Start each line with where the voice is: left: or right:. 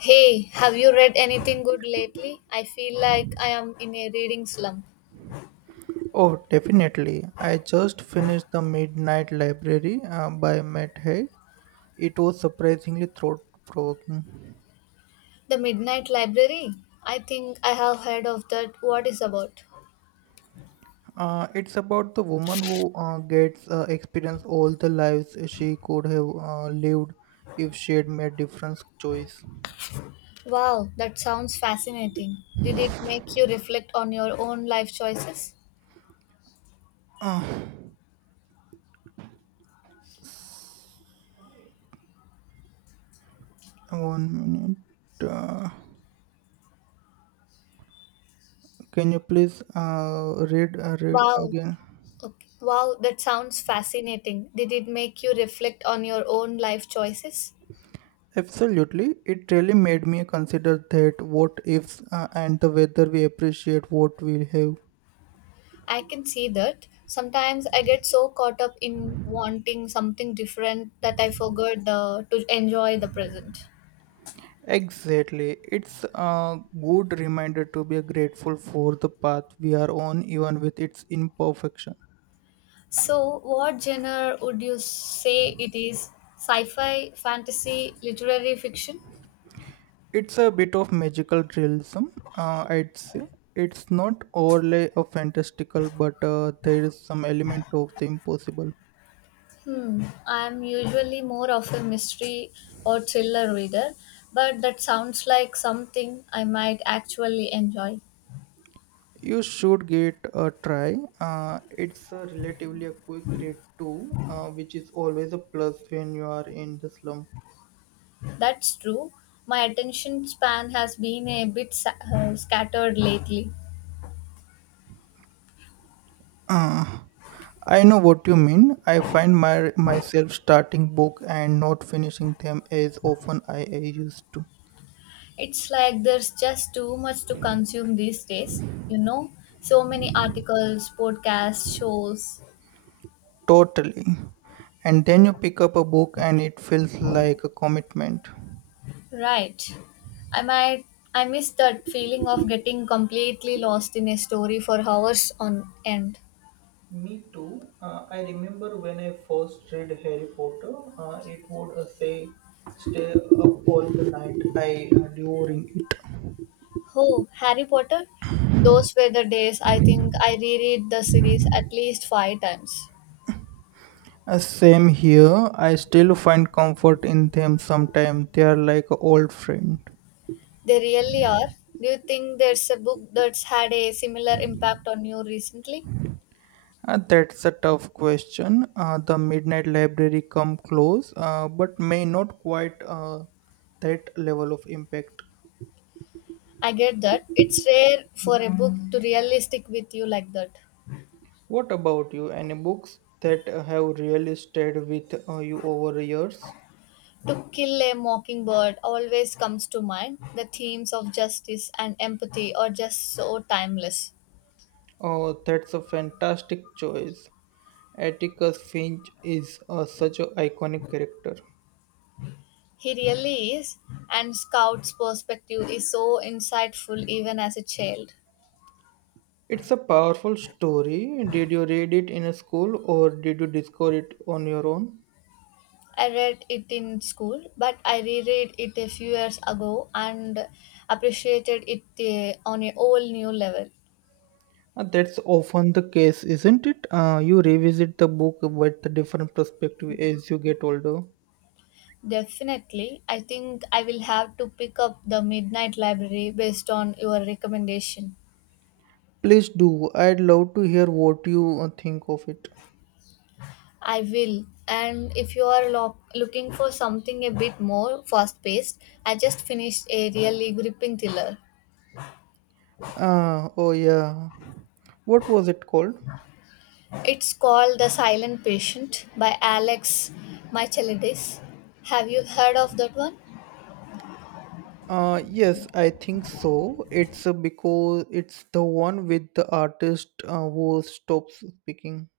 left: Hey, have you read anything good lately? I feel like I am in a reading slump.
right: Oh, definitely. I just finished The Midnight Library by Matt Haig. It was surprisingly thought provoking.
left: The Midnight Library? I think I have heard of that. What is about?
right: It's about the woman who gets experience all the lives she could have lived if she had made different choice.
left: Wow, that sounds fascinating. Did it make you reflect on your own life choices?
right: Uh, 1 minute. Uh, can you please read read
left: Wow.
right: again?
left: Okay. Wow, that sounds fascinating. Did it make you reflect on your own life choices?
right: Absolutely. It really made me consider that what ifs and the whether we appreciate what we have.
left: I can see that. Sometimes I get so caught up in wanting something different that I forgot to enjoy the present.
right: Exactly. It's a good reminder to be grateful for the path we are on, even with its imperfection.
left: So, what genre would you say it is? Sci fi, fantasy, literary fiction?
right: It's a bit of magical realism, I'd say. It's not overly a fantastical, but there is some element of the impossible.
left: Hmm, I'm usually more of a mystery or thriller reader, but that sounds like something I might actually enjoy.
right: You should get a try. It's a relatively a quick read too, which is always a plus when you are in the slump.
left: That's true. My attention span has been a bit scattered lately.
right: Uh, I know what you mean. I find my myself starting book and not finishing them as often I, used to.
left: It's like there's just too much to consume these days, you know? So many articles, podcasts, shows.
right: Totally. And then you pick up a book and it feels like a commitment.
left: Right. I might I miss that feeling of getting completely lost in a story for hours on end.
right: Me too. I remember when I first read Harry Potter, it would say, stay up all the night. I adoring it.
left: Oh, Harry Potter? Those were the days I think I reread the series at least five times.
right: Same here. I still find comfort in them sometimes. They are like an old friend.
left: They really are. Do you think there's a book that's had a similar impact on you recently?
right: That's a tough question. The Midnight Library come close, but may not quite that level of impact.
left: I get that. It's rare for a book to really stick with you like that.
right: What about you? Any books that have really stayed with you over the years?
left: To Kill a Mockingbird always comes to mind. The themes of justice and empathy are just so timeless.
right: Oh, that's a fantastic choice. Atticus Finch is such an iconic character.
left: He really is, and Scout's perspective is so insightful even as a child.
right: It's a powerful story. Did you read it in a school or did you discover it on your own?
left: I read it in school, but I reread it a few years ago and appreciated it on a whole new level.
right: That's often the case, isn't it? You revisit the book with a different perspective as you get older.
left: Definitely, I think I will have to pick up the Midnight Library based on your recommendation.
right: Please do. I'd love to hear what you think of it.
left: I will. And if you are looking for something a bit more fast paced, I just finished a really gripping thriller.
right: Oh, yeah. What was it called?
left: It's called The Silent Patient by Alex Michaelidis. Have you heard of that one?
right: Yes, I think so. It's because it's the one with the artist who stops speaking.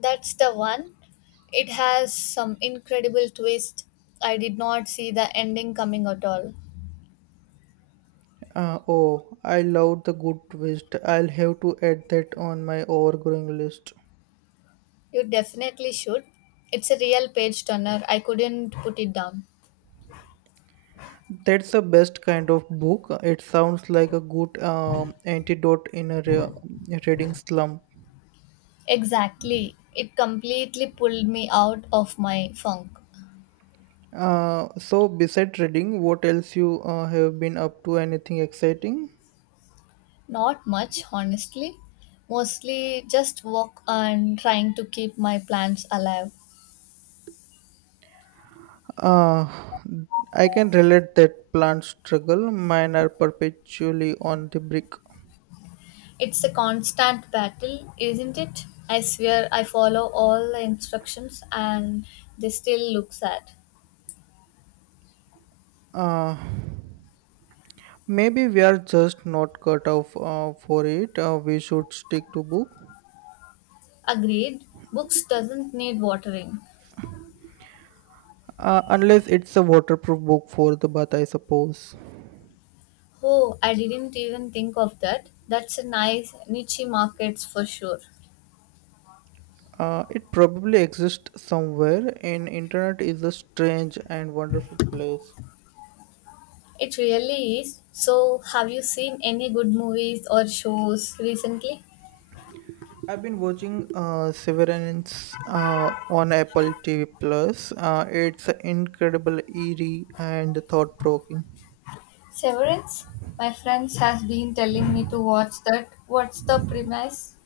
left: That's the one. It has some incredible twist. I did not see the ending coming at all.
right: Oh, I love the good twist. I'll have to add that on my overgrowing list.
left: You definitely should. It's a real page turner. I couldn't put it down.
right: That's the best kind of book. It sounds like a good antidote in a reading slump.
left: Exactly. It completely pulled me out of my funk.
right: So, besides reading, what else you have been up to? Anything exciting?
left: Not much, honestly. Mostly just work and trying to keep my plans alive.
right: Uh, I can relate that plant struggle. Mine are perpetually on the brick.
left: It's a constant battle, isn't it? I swear I follow all the instructions and they still look sad.
right: Uh, Maybe we are just not cut off for it. We should stick to book,
left: Agreed. Books doesn't need watering.
right: unless it's a waterproof book for the bath, I suppose.
left: Oh, I didn't even think of that. That's a nice niche markets for sure.
right: It probably exists somewhere, and internet is a strange and wonderful place.
left: It really is. So, have you seen any good movies or shows recently?
right: I've been watching Severance on Apple TV Plus. It's incredible, eerie, and thought-provoking.
left: Severance? My friends has been telling me to watch that. What's the premise?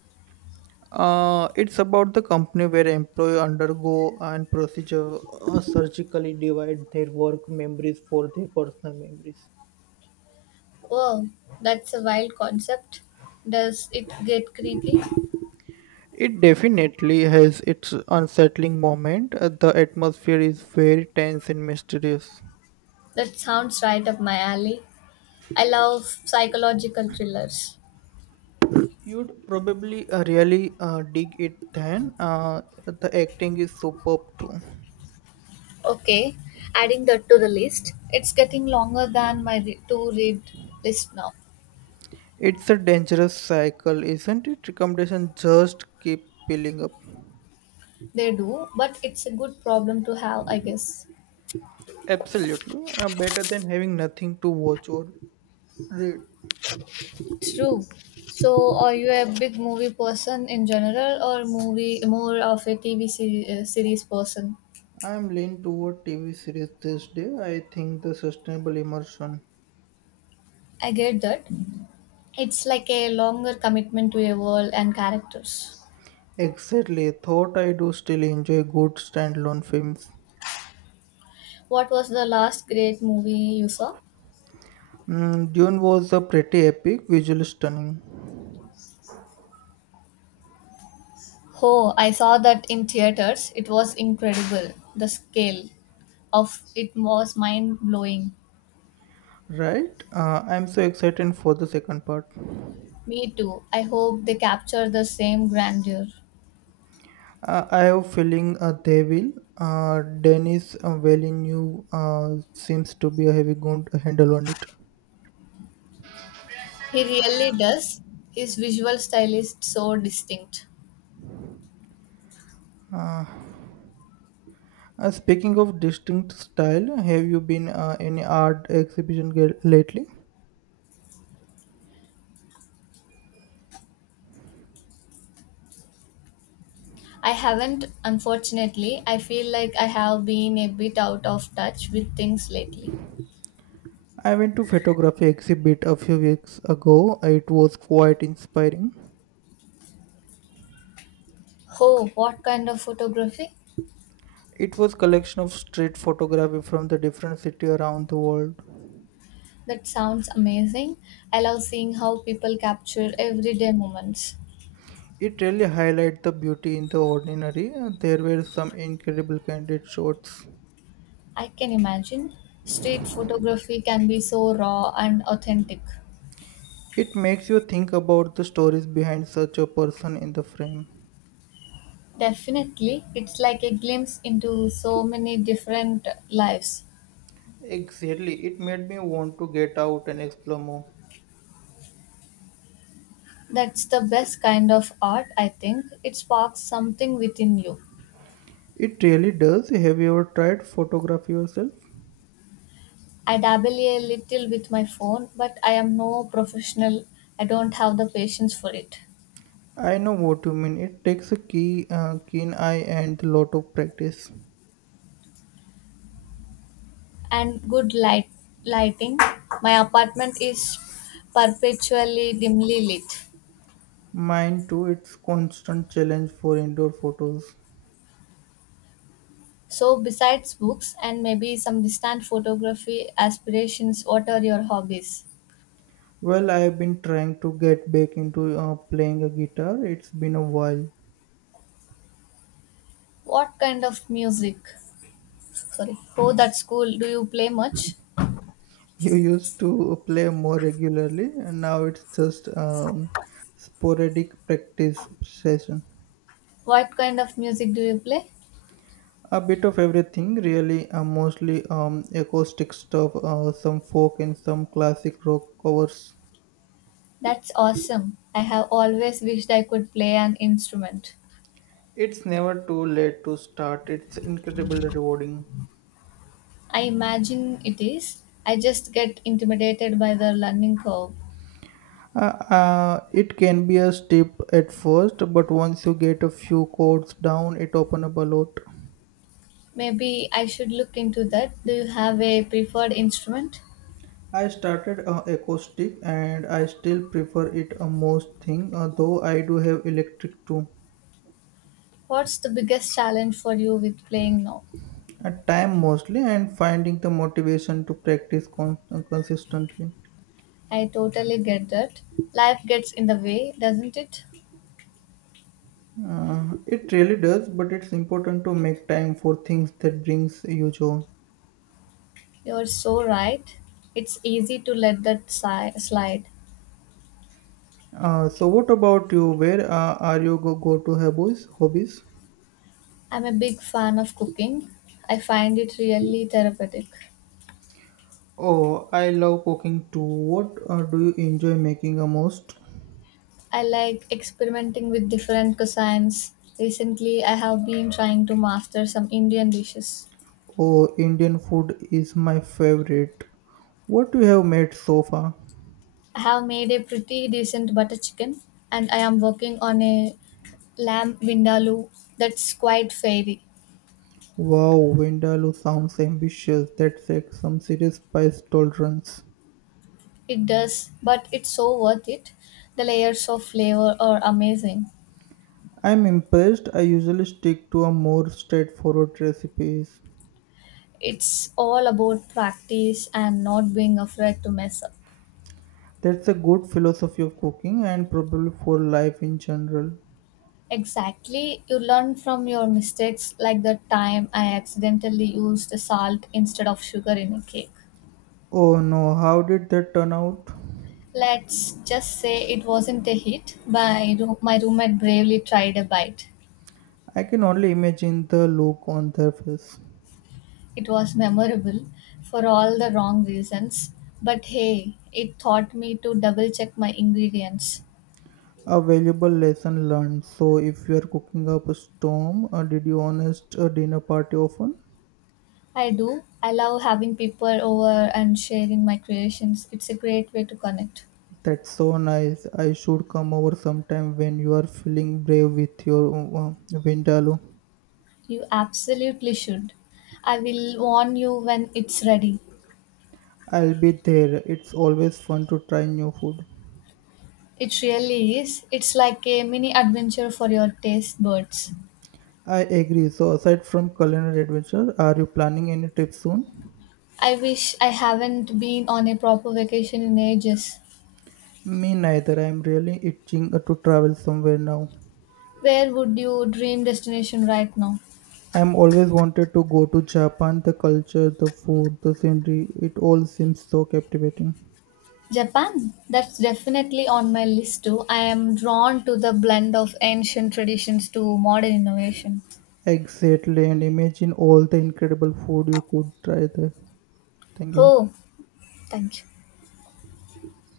right: It's about the company where employees undergo and procedure surgically divide their work memories for their personal memories.
left: Wow, that's a wild concept. Does it get creepy?
right: It definitely has its unsettling moment. The atmosphere is very tense and mysterious.
left: That sounds right up my alley. I love psychological thrillers.
right: You'd probably really dig it then. The acting is superb too.
left: Okay, adding that to the list. It's getting longer than my to read list now.
right: It's a dangerous cycle, isn't it? Recommendations just keep piling up.
left: They do, but it's a good problem to have, I guess.
right: Absolutely. Better than having nothing to watch or read.
left: True. So, are you a big movie person in general, or movie more of a TV series person?
right: I'm leaning toward TV series this day. I think the sustainable immersion.
left: I get that. It's like a longer commitment to a world and characters.
right: Exactly. Thought I do still enjoy good standalone films.
left: What was the last great movie you saw?
right: Mm, Dune was a pretty epic, visually stunning.
left: Oh, I saw that in theaters. It was incredible. The scale of it was mind blowing.
right: Right? I'm so excited for the second part.
left: Me too. I hope they capture the same grandeur.
right: I have feeling they will. Dennis Villeneuve seems to be a heavy gun to handle on it.
left: He really does. His visual style is so distinct.
right: Uh, Speaking of distinct style, have you been any art exhibition lately?
left: I haven't, unfortunately. I feel like I have been a bit out of touch with things lately.
right: I went to photography exhibit a few weeks ago. It was quite inspiring.
left: Oh, what kind of photography?
right: It was collection of street photography from the different city around the world.
left: That sounds amazing. I love seeing how people capture everyday moments.
right: It really highlights the beauty in the ordinary. And there were some incredible candid shots.
left: I can imagine. Street photography can be so raw and authentic.
right: It makes you think about the stories behind such a person in the frame.
left: Definitely, it's like a glimpse into so many different lives.
right: Exactly, it made me want to get out and explore more.
left: That's the best kind of art, I think. It sparks something within you.
right: It really does. Have you ever tried photography yourself?
left: I dabble a little with my phone, but I am no professional. I don't have the patience for it.
right: I know what you mean. It takes a keen eye and a lot of practice.
left: And good lighting. My apartment is perpetually dimly lit.
right: Mine too. It's constant challenge for indoor photos.
left: So besides books and maybe some distant photography aspirations, what are your hobbies?
right: Well, I've been trying to get back into playing a guitar. It's been a while.
left: What kind of music? Sorry. Oh, that's cool. Do you play much?
right: You used to play more regularly, and now it's just sporadic practice session.
left: What kind of music do you play?
right: A bit of everything, really. Mostly acoustic stuff, some folk and some classic rock covers.
left: That's awesome. I have always wished I could play an instrument.
right: It's never too late to start. It's incredibly rewarding.
left: I imagine it is. I just get intimidated by the learning curve.
right: It can be a step at first, but once you get a few chords down, it opens up a lot.
left: Maybe I should look into that. Do you have a preferred instrument?
right: I started acoustic and I still prefer it a most thing though I do have electric too
left: What's the biggest challenge for you with playing now?
right: at time mostly and finding the motivation to practice consistently.
left: I totally get that. Life gets in the way, doesn't it?
right: Uh, it really does, but it's important to make time for things that brings you joy.
left: You're so right. It's easy to let that slide.
right: Uh, so what about you, where are you go to hobbies?
left: I'm a big fan of cooking. I find it really therapeutic.
right: Oh, I love cooking too. What do you enjoy making the most?
left: I like experimenting with different cuisines. Recently, I have been trying to master some Indian dishes.
right: Oh, Indian food is my favorite. What you have made so far?
left: I have made a pretty decent butter chicken, and I am working on a lamb vindaloo that's quite fairy.
right: Wow, Vindaloo sounds ambitious. That takes some serious spice tolerance.
left: It does, but it's so worth it. The layers of flavor are amazing.
right: I'm impressed. I usually stick to a more straightforward recipes.
left: It's all about practice and not being afraid to mess up.
right: That's a good philosophy of cooking and probably for life in general.
left: Exactly. You learn from your mistakes, like the time I accidentally used salt instead of sugar in a cake.
right: Oh no, how did that turn out?
left: Let's just say it wasn't a hit, but my roommate bravely tried a bite.
right: I can only imagine the look on their face.
left: It was memorable for all the wrong reasons, but hey, it taught me to double check my ingredients.
right: A valuable lesson learned. So, if you are cooking up a storm, did you honest a dinner party often?
left: I do. I love having people over and sharing my creations. It's a great way to connect.
right: That's so nice. I should come over sometime when you are feeling brave with your vindaloo.
left: You absolutely should. I will warn you when it's ready.
right: I'll be there. It's always fun to try new food.
left: It really is. It's like a mini adventure for your taste buds.
right: I agree. So, aside from culinary adventure, are you planning any trip soon?
left: I wish I haven't been on a proper vacation in ages.
right: Me neither. I'm really itching to travel somewhere now.
left: Where would your dream destination right now?
right: I'm always wanted to go to Japan. The culture, the food, the scenery, it all seems so captivating.
left: Japan. That's definitely on my list too. I am drawn to the blend of ancient traditions to modern innovation.
right: Exactly, and imagine all the incredible food you could try there. Thank you.
left: Oh, thank you.